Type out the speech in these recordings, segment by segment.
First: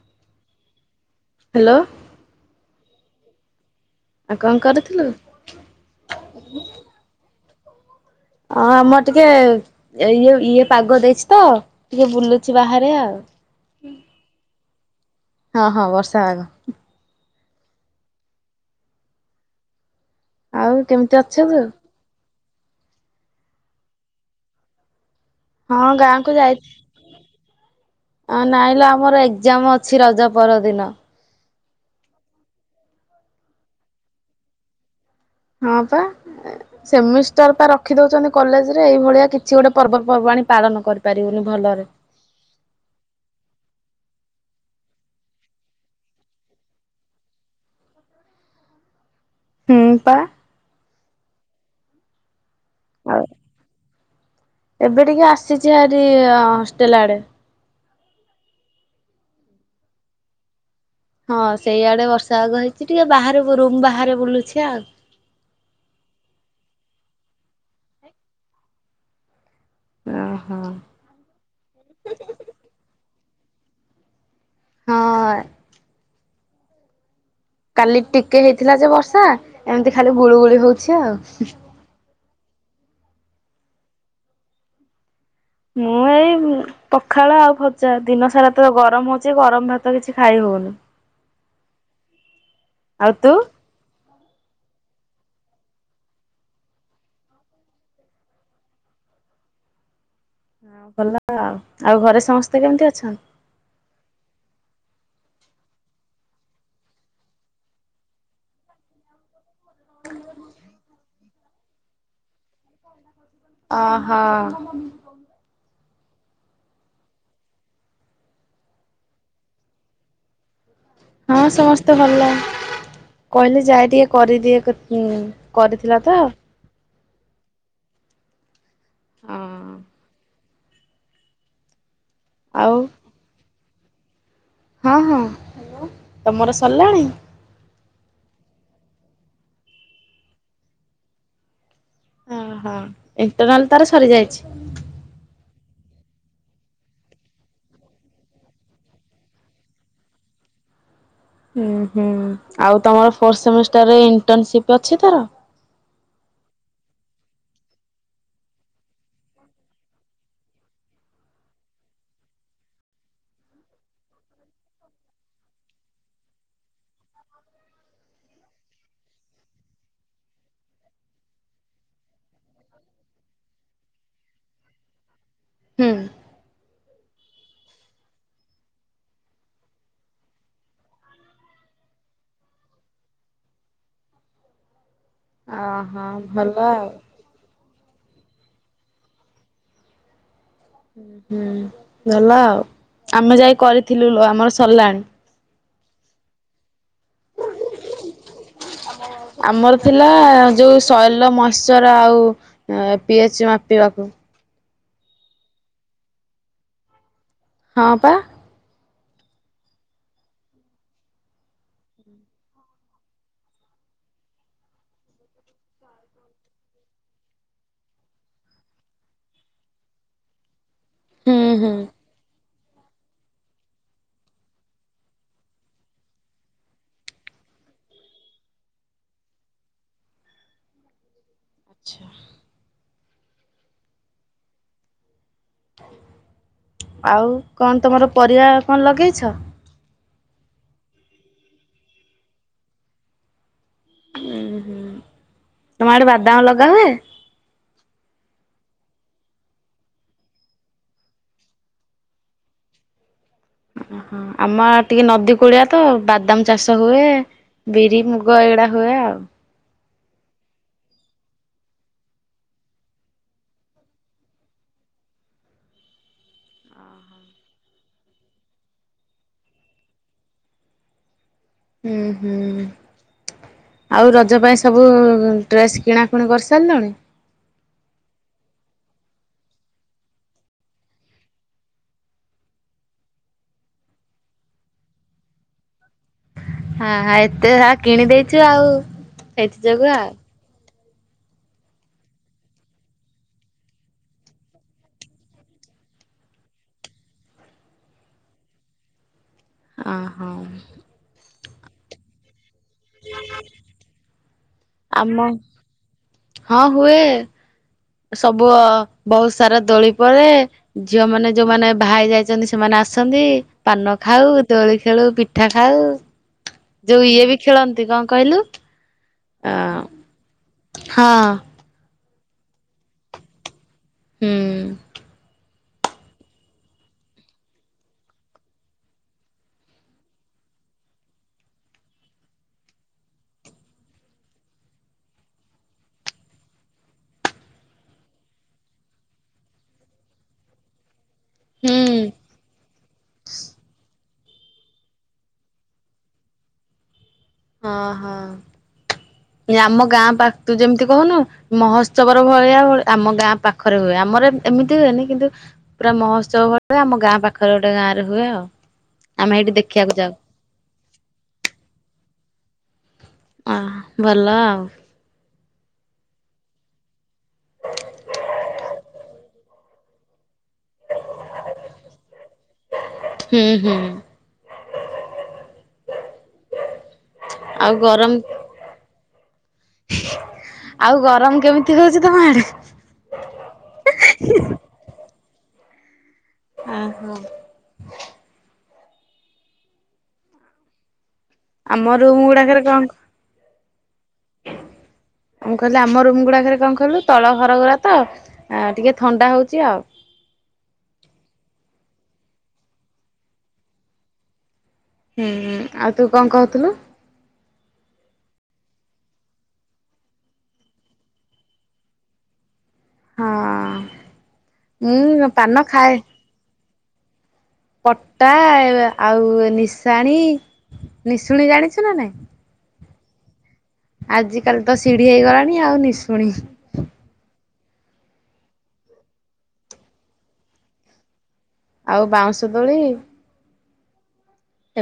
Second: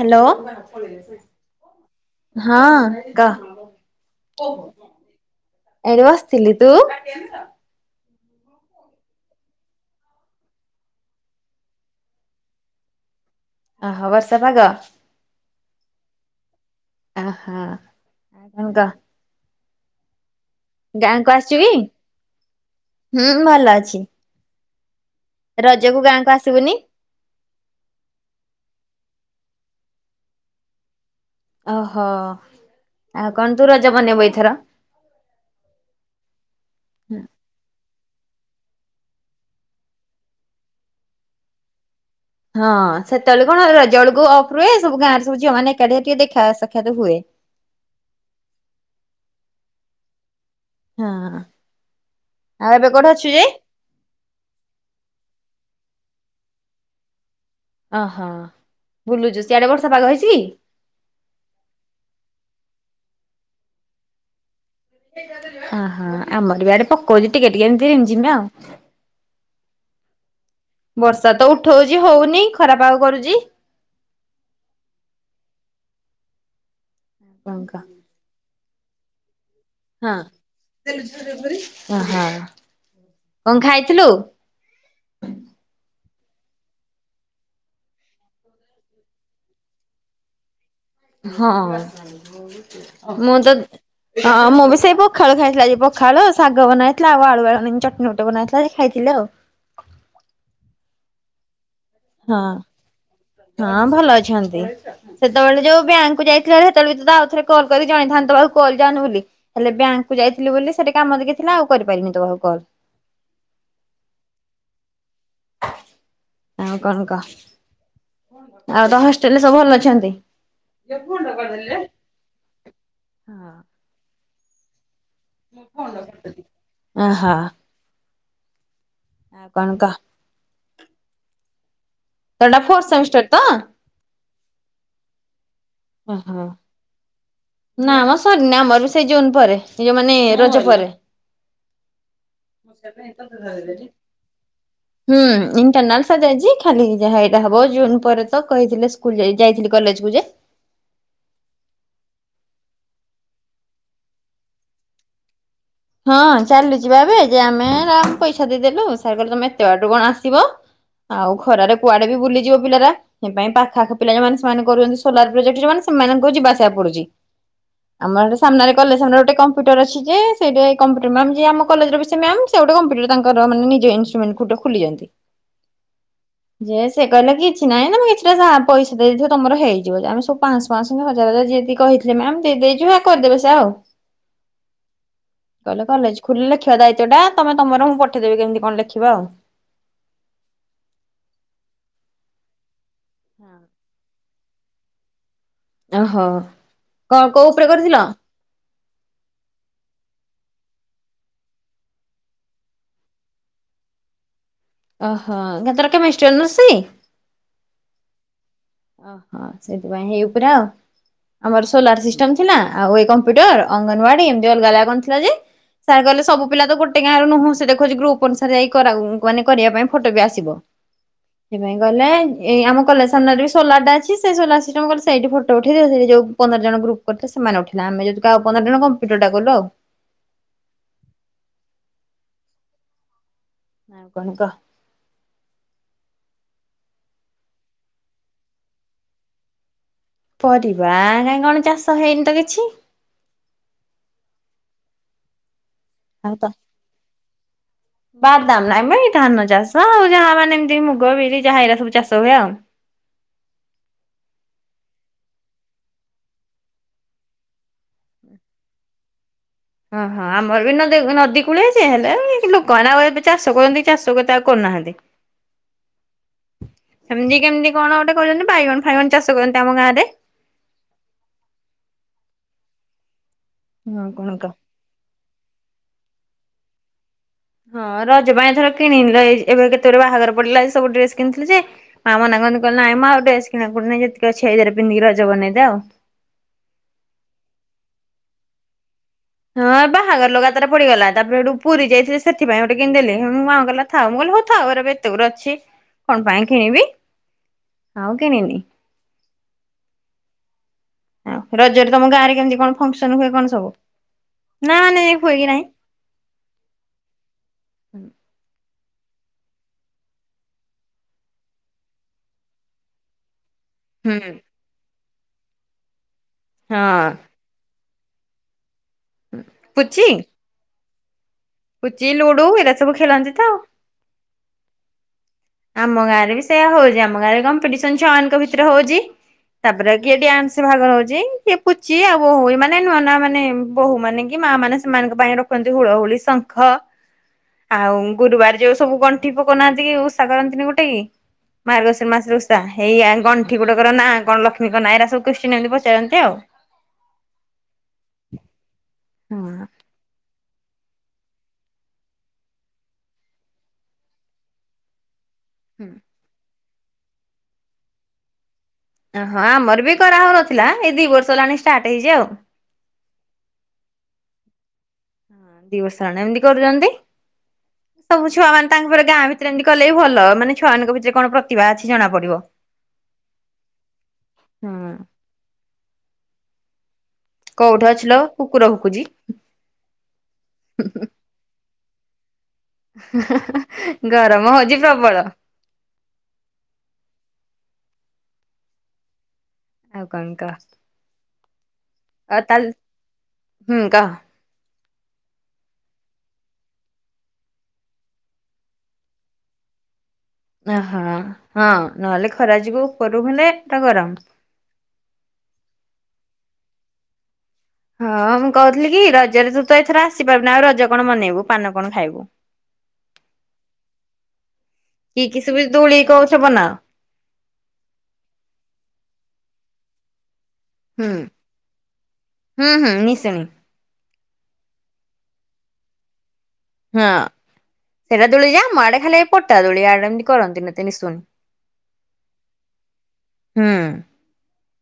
Hello hello ହଁ କା ଆଉ କଣ କରୁଥିଲୁ? ଏଇଠି ବସିଥିଲି ତୁ ହଁ ଆମର ଟିକେ ଇଏ ଇଏ ପାଗ ଦେଇଛି ତ ଟିକେ ବୁଲୁଛି ବାହାରେ ଆଉ ଓହୋ ବର୍ଷ ବାାଗ ହଁ ହଁ ବର୍ଷା ଆାଗ ଅ ହଁ ଆଙ୍କ ଆଉ କେମିତି ଗାଁକୁ ଅଛୁ ତୁ? ଆସଚିବି ହୁଁ ଭଲ ଅଛି ହଁ ରଜକୁ ଗାଁ ଗାଁକୁ କ ଯାଇ ଆସିବୁନି? ନାଇଁଲେ ଆମର ଏକ୍ଜାମ ଅଛି ରଜ ପରଦିନ ଓହୋ ଆଉ କଣ ତୁ ରଜ ବନେଇବୁ ଏଇଥର ହଁ ପା ସେମିଷ୍ଟର ପା ରଖି ଦଉଛନ୍ତି କଲେଜ ରେ ଏଇଭଳିଆ କିଛି ଗୋଟେ ପର୍ବପର୍ବାଣିୀ ପାଳନ କରିପାରିବୁନି ଭଲରେ ହଁ ସେତେବେଳେ କଣ ରଜଳକୁ ଅଫ ରୁହେ ସବୁ ଗାଁରେ ସବୁ ଝିଅମାନେ ଏକାଠିଆ ଟିକେ ଦେଖା ସାକ୍ଷାତ ହୁଏ ହୁଁ ପା। ହଁ ଆଉ ଏବେ କୋଠେ ଅଛୁ ଯେ ଏବେ ଟିକେ ଆସିଛି ଆରି ହଷ୍ଟେଲ ଆଡ଼େ। ଓହୋ ବୁଲୁଛୁ ସିଆଡେ ବର୍ଷ ପାଗ ହେଇଚି? ହଁ ସେଇଆଡେ ବର୍ଷା ଆଗ ହେଇଚି ଟିକେ ବାହ ରୁମ୍ ବାହାରେ ବୁଲୁଚି ଆଉ। ଓହୋ ଆମର ବି ଆଡେ ପକଉଚି ଟିକେ ଟିକେ ଏମିତି ରି ଝିମ୍ ଆଉ ଓ ହୋ। ବର୍ଷା ତ ଉଠଉଚି ହୋଉନି ଖରା ପାଗ କରୁଚି। ହଁ। କଣ କହ କାଲି ଟିକେ ହେଇଥିଲା ଯେ ବର୍ଷା ଏମିତି ଖାଲି ହଁ। ଗୁଳୁ ଗୁଳି ହୋଉଚି ଆଉ। ଓହୋ କଣ ଖାଇଚୁ? ମୁଁ ଏଇ ପଖାଳ ଆଉ ଖଜା ଦିନ ସାରା ତ ଗରମ ହୋଉଚି ଗରମ ଭାତ କିଛି ଖାଇ ହୋଉନି। ଆଉ ହଁ ତୁ ମୁଁ ତ। ହଁ ହଁ ମୁଁ ବି ସେଇ ପଖାଳ ଖାଇଥିଲା ଆ ପଖାଳ ଶାଗ ବନାହେଇଥିଲା ଆଉ ଆଳୁ ଆଳୁ ଚଟଣି ଫଟଣି ବନାହେଇଥିଲା ଖାଇଥିଲି ଆଉ। ହଁ ଭଲ ଆଉ ଆଉ ଘରେ ସମସ୍ତେ କେମିତି ଅଛନ୍ତି? ହଁ ଭଲ ଅଛନ୍ତି? ସେତେବେଳେ ଯୋଉ ବ୍ୟାଙ୍କକୁୁ ଯାଇଥିଲାଳେ ସେତେବେଳେ ତ ତା ଆଉଥରେ କଲ କରିିକ ଜଣଥାନ୍ତତା ବାହାକୁ କଲ ଯାଉନି ବୋଲି ହେଲେ ବ୍ୟାଙ୍କକୁୁ ଯାଇଥିଲୁ ବୋଲି ସେଠି କାମ ଦେକି ଥିଲା ଆଉ କରିପାରିନି ତୋ ପାଖୁ କଲ। ଓ ହୋ। ହଁ କଣ କ ଆଉ ତ ହଷ୍ଟେଲ ରେ ସବୁ ଭଲ ଅଛନ୍ତି? ହଁ ସମସ୍ତେ ଭଲ କହିଲେ ଯାଏ ଟିକେ କରିଦିଏ [unintelligible] ତ। ଅହ। କ ତୋର ଏଟା ଆଉ ଫୋର୍ଥ ସେମିଷ୍ଟର ତ? ହଁ ହଁ ହ୍ୟାଲୋ ଓହୋ। ତମର ସାରିଲାଣି? ନା ଆମ ସରିନି ଆମର ବି ସେଇ ଜୁନ ପରେ ଯ ଯଉ ମାନେ ରଜ ପରେ। ଓହୋ ଇଣ୍ଟରନାଲ ତାର ସରି ଯାଇଚି। ହୁଁ ଇଣ୍ଟରନାଲ ସଜାଇଚି ଖାଲି ଯାହା ଏଇଟା ହବ ଜୁନ ପରେ ତ କହିଥିଲେ। ସେଇ ଯାଇଚି କଲେଜକୁୁ ଯେ। ହଁ ହୁଁ ଆଉ ତମର ଫୋର୍ଥ ସେମିଷ୍ଟାରରେ ଇଣ୍ଟରନସିପ ଅଛି ତାର? ହଁ ଚାଲୁଚ ଭାବେ ଯେ ଆମେ ଆ ପଇସା ଦେଇଦେଲୁ ସାର କ ତମେ ଏତେ ବାଟୁ କଣ ଆସି ଆଉ ଖରାରେ କୁଆଡେ ବି ବୁଲିଯିବ ପିଲା ଟା? ସେ ପାଇଁ ପାଖ ଆଖ ପିଲା ଯୋଉମାନେ ସେମାନେ କରୁଛନ୍ତି ସୋଲାର ପ୍ରୋଜେକ୍ଟ ଯୋଉମାନେ ସେମାନଙ୍କୁ ଯିବା ଆସିବା ପଡୁଚି। ଆମର ଗୋଟ ସାମ୍ନାରେ କଲେଜ ଆମର ଗୋଟେ କୋମ୍ପୁଟର ଅଛି ଯେ। ସେଇଠେ କୋମ୍ପୁଟର ମ୍ୟାମ୍ କଲେଜର ବି ସେ ମ୍ୟମା ସେ ଗଟ କମ୍ପୁଟର ତାଙ୍କର ମାନ ନିଜ ଇନ୍ଷଟ୍ୟୁଟ ଗୋଟେ ଖୋଲିଛନ୍ତି। ହୁଁ। ଯେ ସେ କହିଲେ କିଛି ନାଇଁ ତମେ କିଛିଟା ପଇସ ଦେଇଥିବ ତମର ହେଇଯିବ, ଯେ ଆମେ ସବୁ ପାଁସ ପାଁସ ହଜାର ହଜାର ଯିିଏ ଯେତିକି କହିଥିଲେ ମ୍ୟାମ ଦେଇଦେଇଚୁ ହେ କରିଦେବେ ସେ ଆଉ। କହିଲେ ଓହୋ କଲେଜ ଭଲ ଖୁଲିଲ ଲେଖ ଆଉ ଦାୟିତ୍ୱ ଟା ତମେ ତମର ମୁଁ ପଠେଇଦବି କେମିତି କଣ ଲେଖିବା ଆଉ। ହୁଁ ଭଲ ଆଉ ଆମେ ଯାଇ କରିଥିଲୁ ଆମର ସଲାଣି। ଓହୋ କଣ କୋଉ ଉପରେ କରିଥିଲ। ଆମର ଥିଲା ଯୋଉ ଶୈଲ ମସ୍ଚର ଆଉ ପି [unintelligible] ଓହୋ କାଇଁ ତର କେମେଷ୍ଟ୍ରି ହୋନର୍ସ କି। ହଁ ପା ଓହୋ ସେଇଥିପାଇଁ ହେଇ ପୁରା ଆଉ ଆମର ସୋଲାର ସିଷ୍ଟମ ଥିଲା ଆଉ ଏଇ କମ୍ପ୍ୟୁଟର ଅଙ୍ଗନୱଡି ଏମିତି ଅଲଗା ଅଲଗା ଥିଲା ଯେ। ସାର୍ କହିଲେ ସବୁ ପିଲା ତ ଗୋଟେ ଗାଁ ର ନୁହଁ ସେ ଦେଖୁଛି ଗ୍ରୁପ୍ ଅନୁସାରେ ଯାଇ ମାନେ କରିବା ପାଇଁ ଫଟୋ ବି ଆସିବ। ହୁଁ ହୁଁ ସେଥିପାଇ ଗଲେ ଏଇ ଆମ କଲେ ସାମ୍ନାରେ ବି ସୋଲାରଟା ଅଛି ସେ ସୋଲାର୍ ସିଷ୍ଟମ୍ କଲେ ସେଇଠି ଫୋଟ ଉଠେଇଦିଅ ସେ ଯୋଉ ପନ୍ଦର ଜଣ ଗୁପ୍ କରିଥିଲେ ସେମାନେ ଉଠେଇଲେ ଆମର ଯେତିକି ପନ୍ଦର ଜଣ ଭିଡିଓ ଟା କଲୁ ଆଉ। ଆଚ୍ଛା। ଆଉ କଣ କ? ଆଉ କଣ ତମର ପରିବା କଣ ଲଗେଇଛ? ପରିବା କାହିଁ କଣ ଚାଷ ହେଇନି ତ କିଛି ଉଁ ହୁଁ ତମ ଆଡେ ଆଉ ବାଦାମ ତ ଲଗାହୁଏ? ବାଦାମ ନାଇଁ ମ ଏଇ ଧାନ ଚାଷ ଆଉ ଯାହା ମାନେ ଏମିତି ମୁଗ, ବିରି ଯାହାଏଇରା ସବୁ ଚାଷ ହୁଏ ଆଉ। ଓହୋ ଆମ ଟିକେ ନଦୀ କୁଳିଆ ତ ବାଦାମ ଚାଷ ହୁଏ। ବିରି ମୁଗ ଏଇଗୁଡା ହୁଏ ଆଉ। ଓହୋ ଆମର ବି ନଦୀ ନଦୀ କୂଳେ ଯେ ହେଲେ ଲୋକ ଆଉ ଏବେ ଚାଷ କରନ୍ତି ଚାଷ କେତେ ଆଉ କରୁନାହାନ୍ତି। ହେମିତି କେମିତି କଣ ଗୋଟେ କହୁଚନ୍ତି ବାଇଗଣ ଫାଇଗଣ ଚାଷ କରନ୍ତି ଆମ ଗାଁ ରେ। ଉଁ ହୁଁ ହଁ ଆଉ କଣ ରଜ କହ ପାଇଁ ସବୁ ଡ୍ରେସ୍ କିଣାକୁଣି କରିସାରିଲଣି? ହଁ ରଜ ପାଇଁଏଥର କିଣିନି ଏ ଏବେ କେତେଗୁଡ଼ିଏ ବାହାଘର ପଡିଲା ସବୁ ଡ୍ରେସ କିଣିଥିଲି ଯେ ମାଆ ମନା କରନ୍ତି ନାଇଁ ଆଉ ଡେସ୍ କିଣା କୁଣି ନାହିଁ ଯେତିକି ଅଛି ସେୟାଡେ ପିନ୍ଧି ରଜ ବନେଇଦେ ଆଉ ହଁ ହଁ ଏତେସାରା କିଣି ଦେଇଚୁ ଆଉ। ସେଇଥି ହଁ ଯୋଗୁ ଆଉ। ବାହାଘର ଲଗା ପଡିଗଲା ତାପରେ ପୁରୀ ଯାଇଥିଲେ ସେଥିପାଇଁ ଗୋଟେ କିଣି ଦେଇଥିଲି ମାଁ କହିଲା ଥାଉ ମୁଁ କହିଲି ହଉ ଥାଉ ଏତେ ଗୁଡ଼ାକ ଅଛି। କଣ ପାଇଁ କିଣିବି ଆଉ କିଣିନି। ଆ ହଁ ଆଉ ରଜରେ ତମ ଗାଁ ରେ କେମିତି କଣ ଫଙ୍କସନ୍ ହୁଏ କଣ ସବୁ? ନା ମାନେ ଆମ ହୁଏ କି ନାହିଁ? ହଁ ହୁଏ। ସବୁ ବହୁତ ସାରା ଦୋଳି ପରେ ଝିଅମାନେ ଯୋଉମାନେ ଭା ହେଇ ଯାଇଛନ୍ତି ସେମାନେ ଆସନ୍ତି। ପାନ ହୁଁ ଖାଉ ଦୋଳି ଖେଳୁ ପିଠା ଖାଉ ହଁ ଯୋଉ ଇଏ ବି ଖେଳନ୍ତି କଣ କହିଲୁ? ଆ ପୁଚି। ହଁ। ପୁଚି ଲୁଡୁ ଏଇଟା ସବୁ ଖେଳନ୍ତି ତ ଆଉ। ହୁଁ। ଆମ ଗାଁରେ ବି ସେୟା ହଉଛି ଆମ ଗାଁରେ କମ୍ପିଟିସନ୍ ଛୁଆ ମାନଙ୍କ ଭିତରେ ହଉଚି। ତାପରେ କିଏ ଡ୍ୟାନ୍ସ ଭାଗ ନଉଚି କିଏ ପୁଚି ଆଉ ବୋହୂ ମାନେ ଏମାନେ ନା ମାନେ ବୋହୂ ମାନେ କି ମା ମାନେ ସେମାନଙ୍କ ପାଇଁ ରଖନ୍ତି ହୁଳ ହୁଳି ଶଙ୍ଖ। ଆଉ ଗୁରୁବାର ଯୋଉ ସବୁ ଗଣ୍ଠି ପକଉନାହାନ୍ତି କି ଉ ଓଷା କରନ୍ତିନି ଗୋଟେକି ହୁଁ ମାର୍ଗଶିର ମାସରେ ଉଷା ହେଇଆ ଗଣ୍ଠି ଗୋଟେ କର ନା କଣ ଲୋ ନା ଇରା ସବୁ କୋସଚ୍ଚିନ୍ ଏମିତି ସବୁ ପଚାରନ୍ତି ଆଉ ହଁ ହଁ ହଁ। ଆମ ଗାଁ ପାଖ ତୁ ଯେମିତି କହୁନୁ ମହୋତ୍ସବର ଭଳିଆ ଭଳି ଆମ ଗାଁ ପାଖରେ ହୁଏ ଆମର ଏମିତି ହୁଏନି କିନ୍ତୁ ହୁଁ। ପୁରା ମହୋତ୍ସବ ଭଳିଆ ଆମ ଗାଁ ପାଖରେ ଗୋଟେ ଗାଁ ରେ ହୁଏ ଆଉ। ଓ ଆମେ ହଁ ସେଇଠି ଆମର ଦେଖିବାକୁ ବି ଯାଉ କରାହଉନଥିଲା ଏଇ ଦି ବର୍ଷ ହେଲାଣି ଷ୍ଟାର୍ଟ ହେଇଚି ଆଉ। ଆଁ ଭଲ ଆଉ। ଦି ବର୍ଷ ହେଲା ଏମିତି କରୁଚନ୍ତି। ସବୁ ଛୁଆ ମାନ ତାଙ୍କରେ ଗାଁ ଭିତରେ ଏମିତି କଲେ ହି ଭଲ ମାନେ ଛୁଆଙ୍କ ଭିତରେ କଣ ପ୍ରତିଭ ଅଛି ଜଣା ପଡିବ। ହୁଁ ହୁଁ। ହୁଁ ଆଉ କୋଉଠି ଅଛିଲୋ ଗରମ, କୁକୁର ଭୁକୁଛି। ଆଉ ଗରମ କେମିତି? ତି ହଉଚି ତମ ଆଡେ? ଗରମ ହଉଛି ପ୍ରବଳ। ଓହୋ। ଆଉ କଣ କ? ଆମ ରୁମ ଗୁଡାକରେ କଣ? ହୁଁ କ। [unintelligible] ମୁଁ କହିଲି ଆମ ରୁମ ଗୁଡାକରେ କଣ କହିଲୁ ତଳ ଘରଘରା ତ ଆ ଟିକେ ଥଣ୍ଡା ହଉଛି ଆଉ। ଓହୋ ହଁ ନହେଲେ ଖରା ଯିବୁ କର ହେଲେ ଏଟା ଗରମ। ହୁଁ ହୁଁ, ଆଉ ତୁ କଣ କହୁଥିଲୁ। ହଁ ମୁଁ କହୁଥିଲି କି ରଜରେ ତୁ ତ ଏଥର ଆସିପାରୁନ ଆଉ ରଜ କଣ ମନେଇବୁ ପାନ କଣ ଖାଇବୁ। [unintelligible] ମୁଁ କି କି ପାନ ସବୁ ଖାଏ ଦୂଳି କହୁଛ ବନାଅ? ପଟା ଆଉ ନିଶାଣି, ହୁଁ ନିଶୁଣି ଜାଣିଛୁ ନା ନାଇଁ? ହୁଁ ହୁଁ ନିଶ୍ଚଣି। ଆଜିିକାଲି ତ ସିଢି ହେଇଗଲାଣି ଆଉ ନିଶୁଣି। ହଁ ସେଇଟା ଦୋଳି ଯା ଆଡେ ଖାଲି ପଟା ଦୋଳି ଆଡେ ଏମିତି କରନ୍ତି ଏତେ ନିଶୁନି। ଆଉ ବାଉଁଶ ଦୋଳି। ହୁଁ।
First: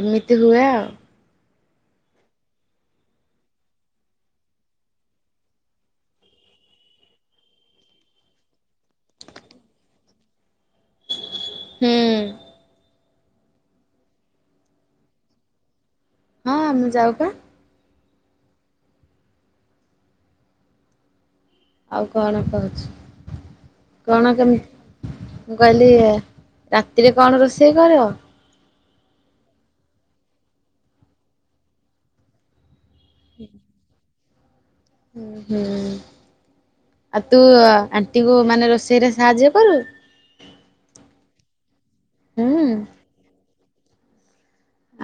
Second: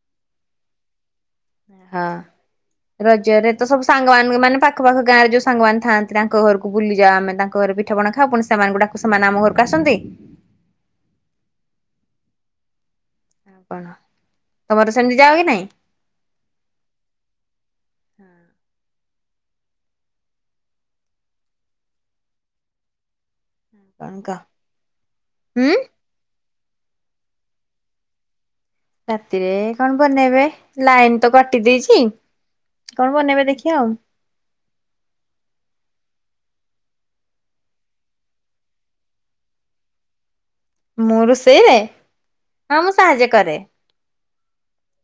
ଏମିତି ହୁଏ ଆଉ। ହଁ। ରଜରେ ତ ସବୁ ସାଙ୍ଗମାନାନ ମାନେ ପାଖପଖ ଗାଁ ରେ ଯୋଉ ସାଙ୍ଗମାନେ ଥାଆନ୍ତି ତାଙ୍କ ଘରକୁ ବୁଲିଯା ଆମେ ତାଙ୍କ ଘରେ ପିଠ ପଣା ଖା ପୁଣି ସେମାନ ଗୁଡାକୁ ସେମାନେ ଆମ ଘରକୁ ଆସନ୍ତି। ହୁଁ। ଆଉ କଣ ତମର ସେମିତି ଯାଅ କି ନାଇଁ? ହଁ ମୁଁ ଯାଉ ପା। ଆଉ କଣ କହୁଛୁ କଣ କେମିତି ମୁଁ ହୁଁ କହିଲି ରାତିରେ କଣ ରୋଷେଇ କର? ରାତିରେ କଣ ବନେଇବେ ଲାଇନ ତ କଟି ଦେଇଛି। କଣ ବନେଇବେ ଦେଖିବା ଆଉ। ହଁ ହୁଁ ଆଉ ତୁ ଆଣ୍ଟି କୁ ମାନେ ରୋଷେଇରେ ସାହାଯ୍ୟ କରୁ? ମୁଁ ରୋଷେଇରେ ହୁଁ ହଁ ମୁଁ ସାହାଯ୍ୟ କରେ।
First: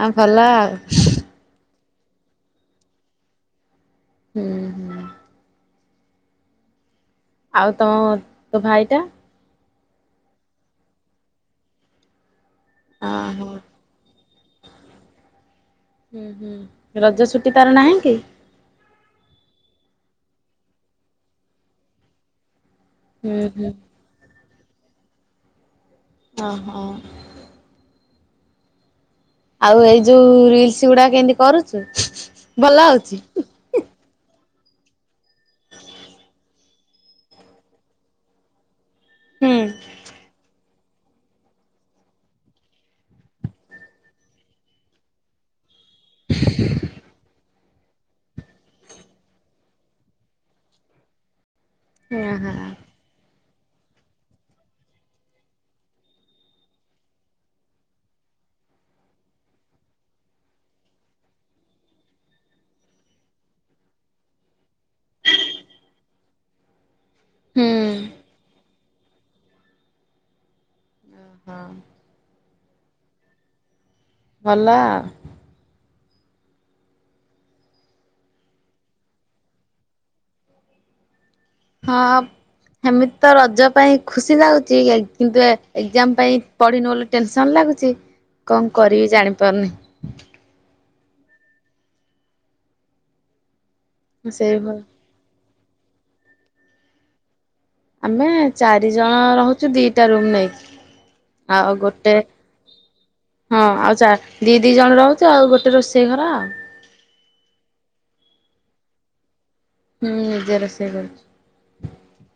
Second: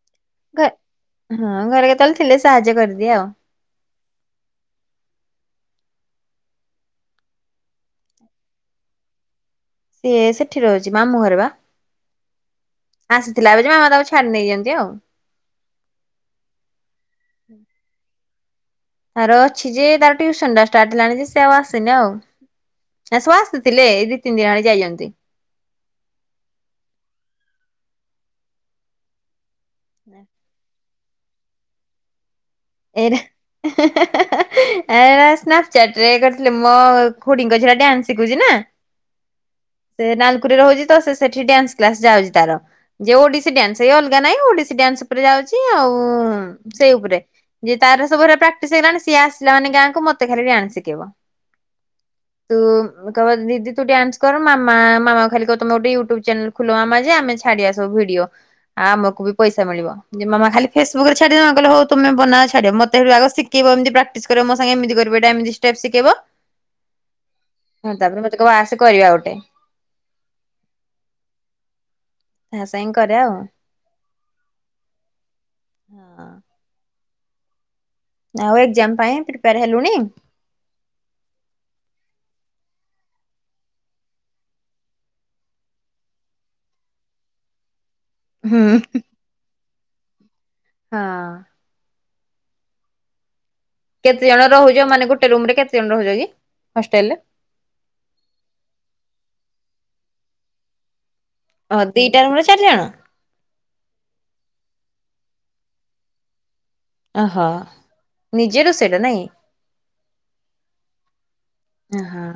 ଆଉ ଭଲ ଘ ଆଉ। ହଁ ଘରେ କେତହେଳେ ଥିଲେ ସାହାଯ୍ୟ କରିଦିଏ ଆଉ। ହୁଁ ହୁଁ। ଆଉ ତମ ତୋ ଭାଇଟା? ସିଏ ସେଠି ର ଅଛି ମାମୁଁ ଘରେ ବା। ଓହୋ ଆସିଥିଲା ଏବେ ଯେ ମାମା ତାକୁ ଛାଡି ନେଇଯନ୍ତି ଆଉ। ହୁଁ ହୁଁ ରଜ ସୁୁଟି ପାରନାହିଁ କି? ଆ ଅଛି ଯେ ତାର ଟ୍ୟୁସନ ଟା ଷ୍ଟାର୍ଟ ହେଲାଣି ଯେ ସେ ଆସେନି ଆଉ। ନା ସବୁ ହୁଁ ହୁଁ ଆସିଥିଲେ ଦି ତିନି ଦିନ ଆଳେ ଯାଇଛନ୍ତି। ହ ହଁ। ଆଉ ଏଇ ଯୋଉ ରିଲସ ଗୁଡା କେମତି କରୁଛୁ? ଭଲ ହଉଛି? ଏ ନା ସ୍ନାପ ଚାଟରେ କରଥିଲେ ମୁ ମୋ ଖୁଡିଙ୍କ ଝିଅ ଟା ଡ୍ୟାନ୍ସ ଶିଖୁଛି ନା। ହୁଁ। ସେ ନାଲକୁରେ ରହୁଛି ତ ସେଠି ଡ୍ୟାନ୍ସ କ୍ଲାସ ଯାଉଛି ତାର। ଯେ ଓଡିଶୀ ଡ୍ୟାନ୍ସ ଏଇ ଅଲଗା ନହିଁ ଓଡିଶୀ ଡ୍ୟାନ୍ସ ଉପରେ ଯାଉଛି ଆଉ ସେଇ ଉପରେ ଯେି ତାର ସବୁରେ ପ୍ରାକ୍ଟିସ ହେଗଲାଣି ସି ଆସିଲା ମାନ ଗାଁକୁ ମତୋଲି ଆଣି ଶିଖିବ ହଁ ତ ହୁଁ [inaudible] କହ ଦିଦି ତୁ ଡ୍ୟାନ୍ସ କର ମା ମାମା ଖାଲି କ ତମ ଗୋେ ୟୁଟ୍ୟୁବ ଚାନେଲ ଖୋଲ ଆ ଯେ ଆମେ ଛାଡଆ ସବୁ ଭିଡିଓ ଆମକୁ ବି ପଇସାଳ ଯେ ମାମା ଖଲି ଫେସବୁକ ରେ ଛାଡିଦେମା କହିଲ ହଉ ତମେ ବନା ମତେଠୁଗ ଶିେଇିବ ଏମ ପ୍ରକ୍ଟିସ କରିବ ମୋ ସାଙ୍ଗ ଏମିବ୍େଇବ ହଁ ତାପରେ ମତେ କ ବାସ କରିବା ଗୋଟେ ହଁ ତା ସାଙ୍ଗ କରେ ଆଉ ଭଲ ହଁ ଆ ଆଉ ଏକ୍ଜାମ ପାଇଁ ପ୍ରିପେୟାର ହେଲୁଣି ହଁ ସେମିତି ତ ରଜ ପାଇଁ ଖୁସି ଲାଗୁଛି କିନ୍ତୁ ଏଗଜାମ ପାଇଁ ପଢ଼ିନୁ ବୋଲି ଟେନସନ୍ ଲାଗୁଛି ହୁଁ କଣ କରିବି ଜାଣିପାରୁନି। ହଁ କେତେ ଜଣ ସେଇଭଳି ରହୁଛ ମାନେ ଗୋଟେ ରୁମ ରେ କେତେ ଜଣ ରହୁଛ କି ହଷ୍ଟେଲ ରେ ଆମେ ଚାରି ଜଣ ରହୁଛୁ ଦିଟା ରୁମ୍ ନେଇକି। ଆଉ ଅ ଗୋଟେ ଦିଟା ରୁମରେ ଚାରି ଜଣ ହଁ ଆଉ ଦି ଦି ଜଣ ରହୁଛୁ ଆଉ ଗୋଟେ ରୋଷେଇ ଘରା ଆଉ। ଓହୋ ନିଜେ ର ସେଇଟା ନାଇଁ ହୁଁ ନିଜର ସେ କର ହଁ ହଁ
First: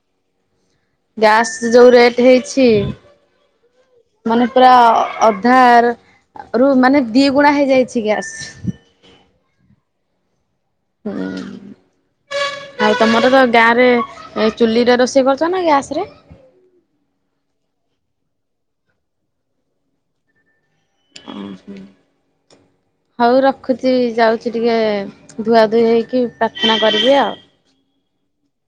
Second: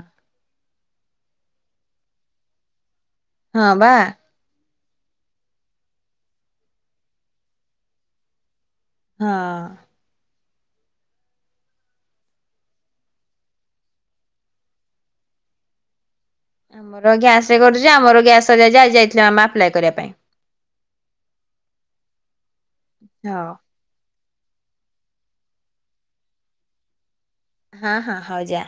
ଗ୍ୟାସ ଯୋଉ ରେଟ୍ ହେଇଛି। ହଁ ବା ମାନେ ପୁରା ଅଧାର ରୁ ମାନେ ଦି ଗୁଣା ହେଇଯାଇଛି ଗ୍ୟାସ୍। ହଁ ହୁଁ ଆଉ ତମର ତ ଗାଁ ରେ ଚୁଲିରେ ରୋଷେଇ କରୁଛ ନା ଗ୍ୟାସ ରେ ଆମର ଗ୍ୟାସ ରେ କରୁଛି ଆମର ଗ୍ୟାସ ଆ ଯାଇଥିଲ ଆମେ ଆପ୍ଲାଏ କରିବା ପାଇଁ। ଓ ହ ହଉ ରଖୁଛି। ଯାଉଛି ଟିକେ ଧୁଆଧୁଇ ହେଇକି ପ୍ରାର୍ଥନା କରିବି ଆଉ। ହଁ ହଁ ହଉଯା